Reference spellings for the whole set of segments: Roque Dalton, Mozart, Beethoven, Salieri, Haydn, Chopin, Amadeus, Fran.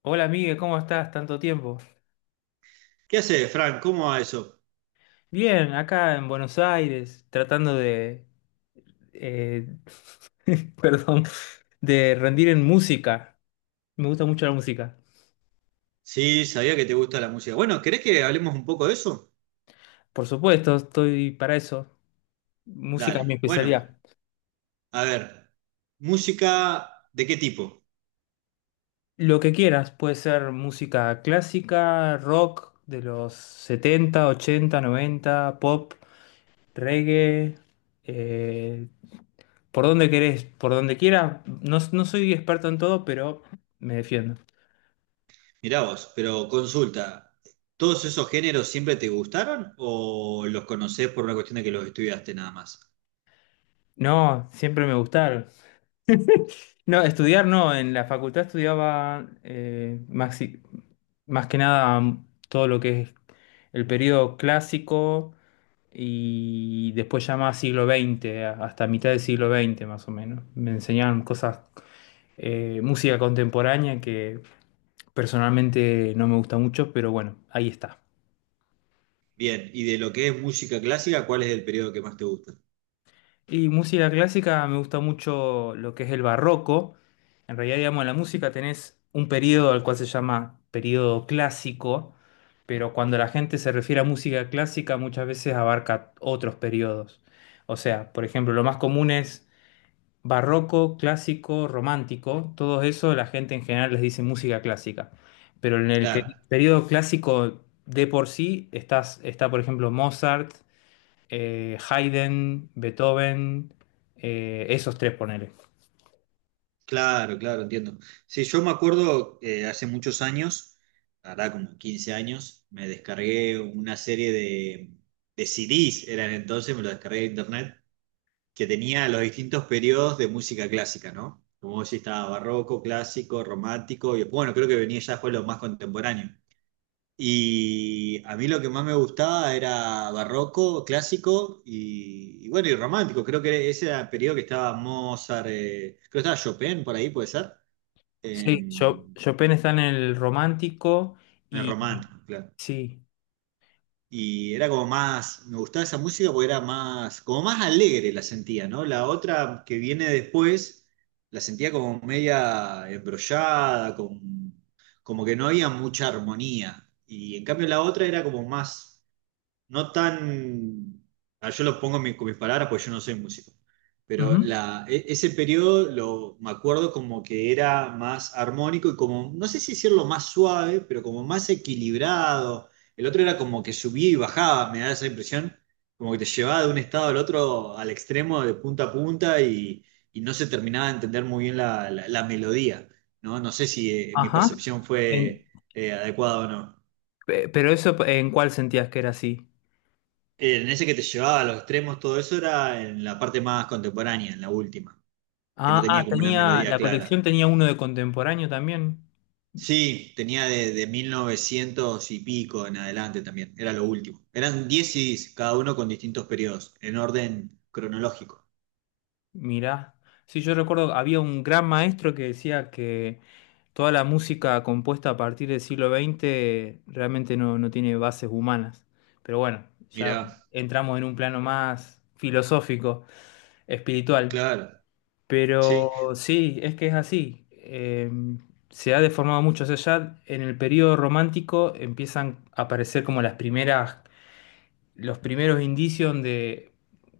Hola Miguel, ¿cómo estás? Tanto tiempo. ¿Qué haces, Fran? ¿Cómo va eso? Bien, acá en Buenos Aires, tratando de, eh, perdón, de rendir en música. Me gusta mucho la música. Sí, sabía que te gusta la música. Bueno, ¿querés que hablemos un poco de eso? Por supuesto, estoy para eso. Música es mi Dale. Bueno, especialidad. a ver, ¿música de qué tipo? Lo que quieras, puede ser música clásica, rock de los 70, 80, 90, pop, reggae, eh, por donde querés, por donde quieras. No, no soy experto en todo, pero me defiendo. Mirá vos, pero consulta, ¿todos esos géneros siempre te gustaron o los conocés por una cuestión de que los estudiaste nada más? No, siempre me gustaron. No, estudiar no, en la facultad estudiaba más que nada, todo lo que es el periodo clásico y después ya más siglo XX, hasta mitad del siglo XX más o menos. Me enseñaban cosas, música contemporánea que personalmente no me gusta mucho, pero bueno, ahí está. Bien, y de lo que es música clásica, ¿cuál es el periodo que más te gusta? Y música clásica, me gusta mucho lo que es el barroco. En realidad, digamos, en la música tenés un periodo al cual se llama periodo clásico, pero cuando la gente se refiere a música clásica muchas veces abarca otros periodos. O sea, por ejemplo, lo más común es barroco, clásico, romántico. Todo eso la gente en general les dice música clásica. Pero en Claro. periodo clásico de por sí está, por ejemplo, Mozart, Haydn, Beethoven, esos tres, ponele. Claro, claro, entiendo. Sí, yo me acuerdo, hace muchos años, hará como 15 años, me descargué una serie de CDs, eran entonces, me lo descargué de internet, que tenía los distintos periodos de música clásica, ¿no? Como vos decís, estaba barroco, clásico, romántico, y después, bueno, creo que venía ya fue lo más contemporáneo. Y a mí lo que más me gustaba era barroco, clásico y bueno, y romántico. Creo que ese era el periodo que estaba Mozart, creo que estaba Chopin por ahí, ¿puede ser? Sí, en, Chopin está en el romántico. en el Y romántico, claro. sí. Y era como más, me gustaba esa música porque era más, como más alegre la sentía, ¿no? La otra que viene después, la sentía como media embrollada, con, como que no había mucha armonía. Y en cambio la otra era como más no tan, yo lo pongo con mis palabras, porque yo no soy músico, pero Ujú. Ese periodo me acuerdo como que era más armónico y, como, no sé si decirlo más suave, pero como más equilibrado. El otro era como que subía y bajaba, me da esa impresión, como que te llevaba de un estado al otro, al extremo, de punta a punta, y no se terminaba de entender muy bien la melodía, ¿no? No sé si mi Ajá. percepción En- fue adecuada o no. Pero eso, ¿en cuál sentías que era así? En ese que te llevaba a los extremos, todo eso era en la parte más contemporánea, en la última, que no Ah, ah, tenía como una tenía, melodía la colección clara. tenía uno de contemporáneo también. Sí, tenía de 1900 y pico en adelante también, era lo último. Eran 10 CDs, cada uno con distintos periodos, en orden cronológico. Mirá, sí, yo recuerdo, había un gran maestro que decía que toda la música compuesta a partir del siglo XX realmente no, no tiene bases humanas. Pero bueno, ya Mirá, entramos en un plano más filosófico, espiritual. claro, sí. Pero sí, es que es así. Se ha deformado mucho. O sea, ya en el periodo romántico empiezan a aparecer como las primeras los primeros indicios donde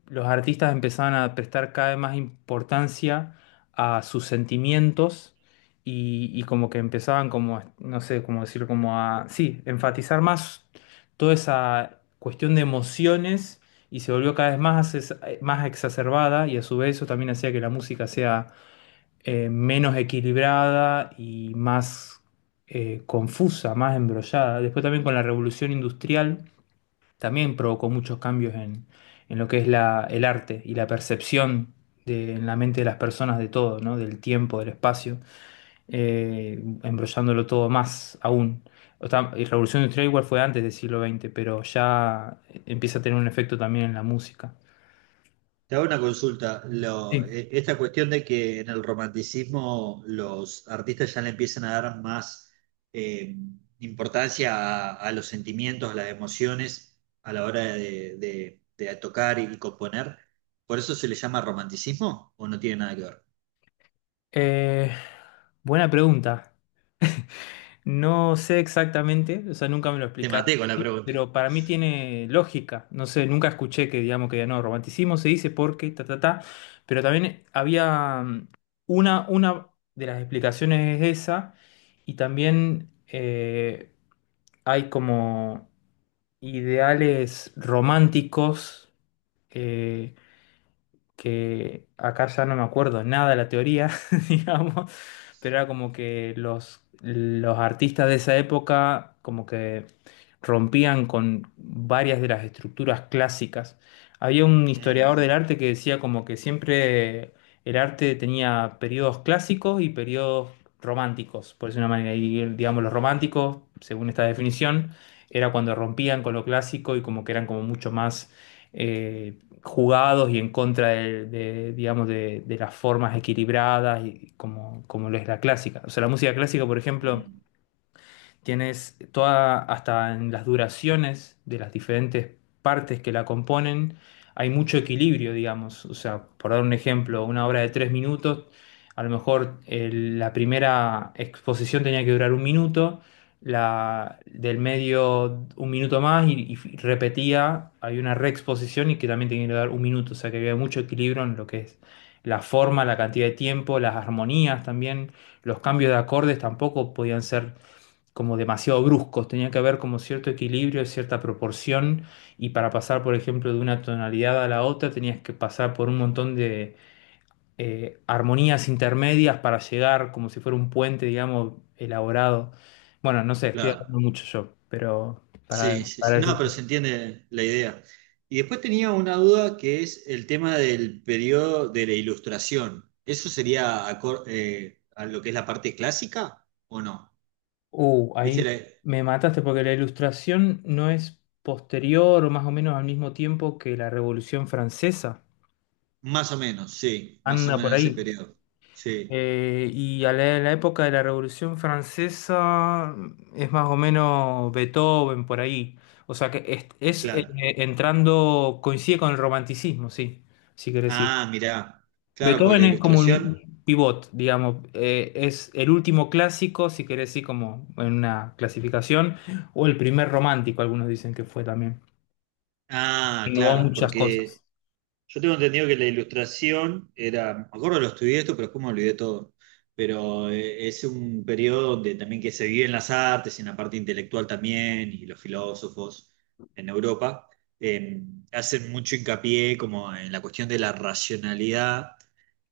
los artistas empezaban a prestar cada vez más importancia a sus sentimientos y como que empezaban como, no sé cómo decirlo, como a, sí, enfatizar más toda esa cuestión de emociones, y se volvió cada vez más, más exacerbada, y a su vez eso también hacía que la música sea menos equilibrada y más, confusa, más embrollada. Después también con la revolución industrial, también provocó muchos cambios en lo que es la, el arte y la percepción de, en la mente de las personas de todo, ¿no? Del tiempo, del espacio, embrollándolo todo más aún. O sea, y Revolución Industrial igual fue antes del siglo XX, pero ya empieza a tener un efecto también en la música. Te hago una consulta. Lo- Sí. e- esta cuestión de que en el romanticismo los artistas ya le empiezan a dar más eh, importancia a los sentimientos, a las emociones a la hora de tocar y componer, ¿por eso se le llama romanticismo o no tiene nada que ver? Eh, buena pregunta. No sé exactamente, o sea, nunca me lo Te explicaron maté con la así, pregunta. pero para mí tiene lógica. No sé, nunca escuché que, digamos, que no, romanticismo se dice porque, ta, ta, ta, pero también había, una de las explicaciones es esa, y también hay como ideales románticos. Eh, que acá ya no me acuerdo nada de la teoría, digamos, pero era como que los artistas de esa época como que rompían con varias de las estructuras clásicas. Había un Mm, historiador del arte que decía como que siempre el arte tenía periodos clásicos y periodos románticos, por decirlo de una manera, y digamos los románticos, según esta definición, era cuando rompían con lo clásico y como que eran como mucho más eh, jugados y en contra de, digamos, de las formas equilibradas y como, como lo es la clásica. O sea, la música clásica, por ejemplo, mm, tienes toda, hasta en las duraciones de las diferentes partes que la componen, hay mucho equilibrio, digamos. O sea, por dar un ejemplo, una obra de tres minutos, a lo mejor la primera exposición tenía que durar un minuto, la del medio un minuto más, y repetía, hay una reexposición y que también tenía que durar un minuto. O sea, que había mucho equilibrio en lo que es la forma, la cantidad de tiempo, las armonías también, los cambios de acordes tampoco podían ser como demasiado bruscos, tenía que haber como cierto equilibrio, cierta proporción, y para pasar, por ejemplo, de una tonalidad a la otra, tenías que pasar por un montón de armonías intermedias para llegar como si fuera un puente, digamos, elaborado. Bueno, no sé, estoy hablando claro. mucho yo, pero Sí, sí, para sí. No, pero decirte. se entiende la idea. Y después tenía una duda que es el tema del periodo de la ilustración. ¿Eso sería a lo que es la parte clásica o no? Ahí ¿Viste? Me mataste porque la ilustración no es posterior o más o menos al mismo tiempo que la Revolución Francesa. Más o menos, sí, más o Anda por menos ese ahí. periodo. Sí, Y a la, en la época de la Revolución Francesa, es más o menos Beethoven por ahí. O sea que es, claro. entrando, coincide con el romanticismo, sí, si querés decir. Ah, mirá. Claro, porque la Beethoven es como ilustración. un pivot, digamos, es el último clásico, si querés decir, como en una clasificación, o el primer romántico, algunos dicen que fue también. Ah, Innovó claro, muchas porque cosas. yo tengo entendido que la ilustración era, me acuerdo lo estudié esto, pero después me olvidé todo. Pero es un periodo donde también que se vive en las artes y en la parte intelectual también, y los filósofos en Europa eh, hacen mucho hincapié como en la cuestión de la racionalidad,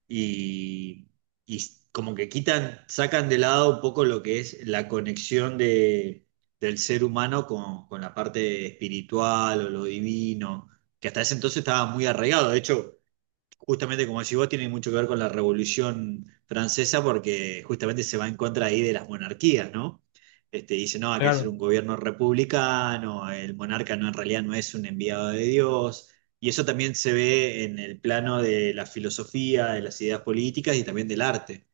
y, y como que quitan, sacan de lado un poco lo que es la conexión del ser humano con la parte espiritual o lo divino, que hasta ese entonces estaba muy arraigado. De hecho, justamente como decís vos, tiene mucho que ver con la Revolución Francesa porque justamente se va en contra ahí de las monarquías, ¿no? Este, dice, no, hay que hacer Claro. un gobierno republicano, el monarca no, en realidad no es un enviado de Dios, y eso también se ve en el plano de la filosofía, de las ideas políticas y también del arte.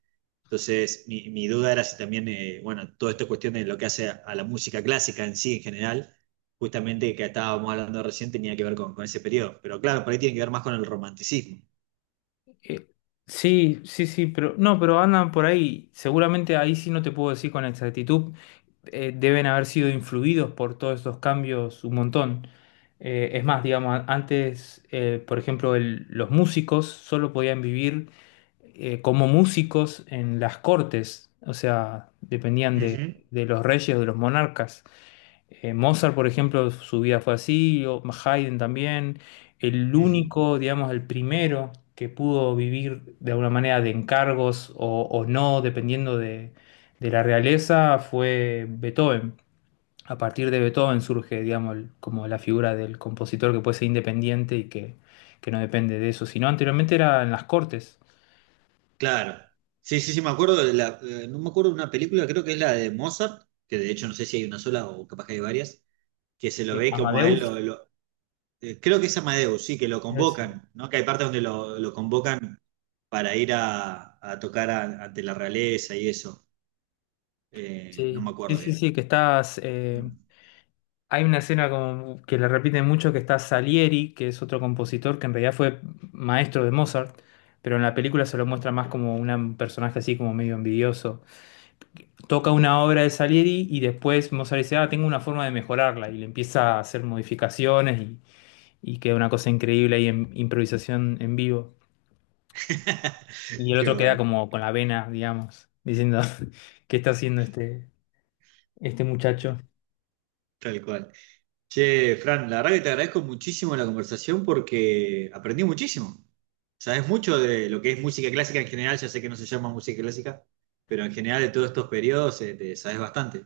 Entonces, mi duda era si también, bueno, toda esta cuestión de lo que hace a la música clásica en sí, en general, justamente que estábamos hablando recién, tenía que ver con ese periodo. Pero claro, por ahí tiene que ver más con el romanticismo. Eh, sí, sí, sí, pero no, pero andan por ahí. Seguramente ahí sí no te puedo decir con exactitud. Eh, deben haber sido influidos por todos estos cambios un montón. Es más, digamos, antes, por ejemplo, los músicos solo podían vivir como músicos en las cortes, o sea, dependían de los reyes o de los monarcas. Mozart, por ejemplo, su vida fue así, o Haydn también. El Ujú. único, digamos, el primero que pudo vivir de alguna manera de encargos o no, dependiendo de la realeza, fue Beethoven. A partir de Beethoven surge, digamos, como la figura del compositor que puede ser independiente y que no depende de eso, sino anteriormente era en las cortes. Claro. Sí, sí, sí, me acuerdo de no me acuerdo de una película, creo que es la de Mozart, que de hecho no sé si hay una sola o capaz que hay varias, que se lo Sí. ve como a él Amadeus. lo, creo que es Amadeus, sí, que lo es- convocan, ¿no? Que hay partes donde lo convocan para ir a tocar ante la realeza y eso. No Sí. me Sí, acuerdo sí, bien. sí, que estás. Mm. Hay una escena como que le repiten mucho que está Salieri, que es otro compositor que en realidad fue maestro de Mozart, pero en la película se lo muestra más como un personaje así como medio envidioso. Toca una obra de Salieri y después Mozart dice, ah, tengo una forma de mejorarla, y le empieza a hacer modificaciones, y queda una cosa increíble ahí en improvisación en vivo. Y el Qué otro queda bueno, como con la vena, digamos, diciendo, ¿qué está haciendo este, este muchacho? tal cual. Che, Fran, la verdad que te agradezco muchísimo la conversación porque aprendí muchísimo. Sabes mucho de lo que es música clásica en general, ya sé que no se llama música clásica, pero en general de todos estos periodos te sabes bastante.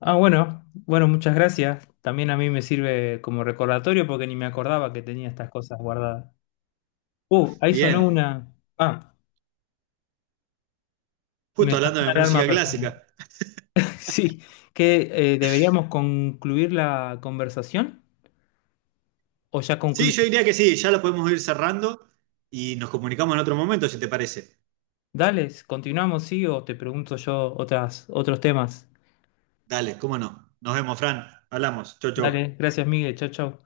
Ah, bueno, bueno, muchas gracias. También a mí me sirve como recordatorio porque ni me acordaba que tenía estas cosas guardadas. Ahí sonó Bien, una... Ah, me justo sonó hablando de una alarma música personal. clásica. Sí, que deberíamos concluir la conversación, o ya Sí, concluye. yo diría que sí, ya lo podemos ir cerrando y nos comunicamos en otro momento, si te parece. Dale, continuamos, sí, o te pregunto yo otras, otros temas. Dale, cómo no. Nos vemos, Fran. Hablamos. Chau, chau. Dale, gracias, Miguel. Chau, chau.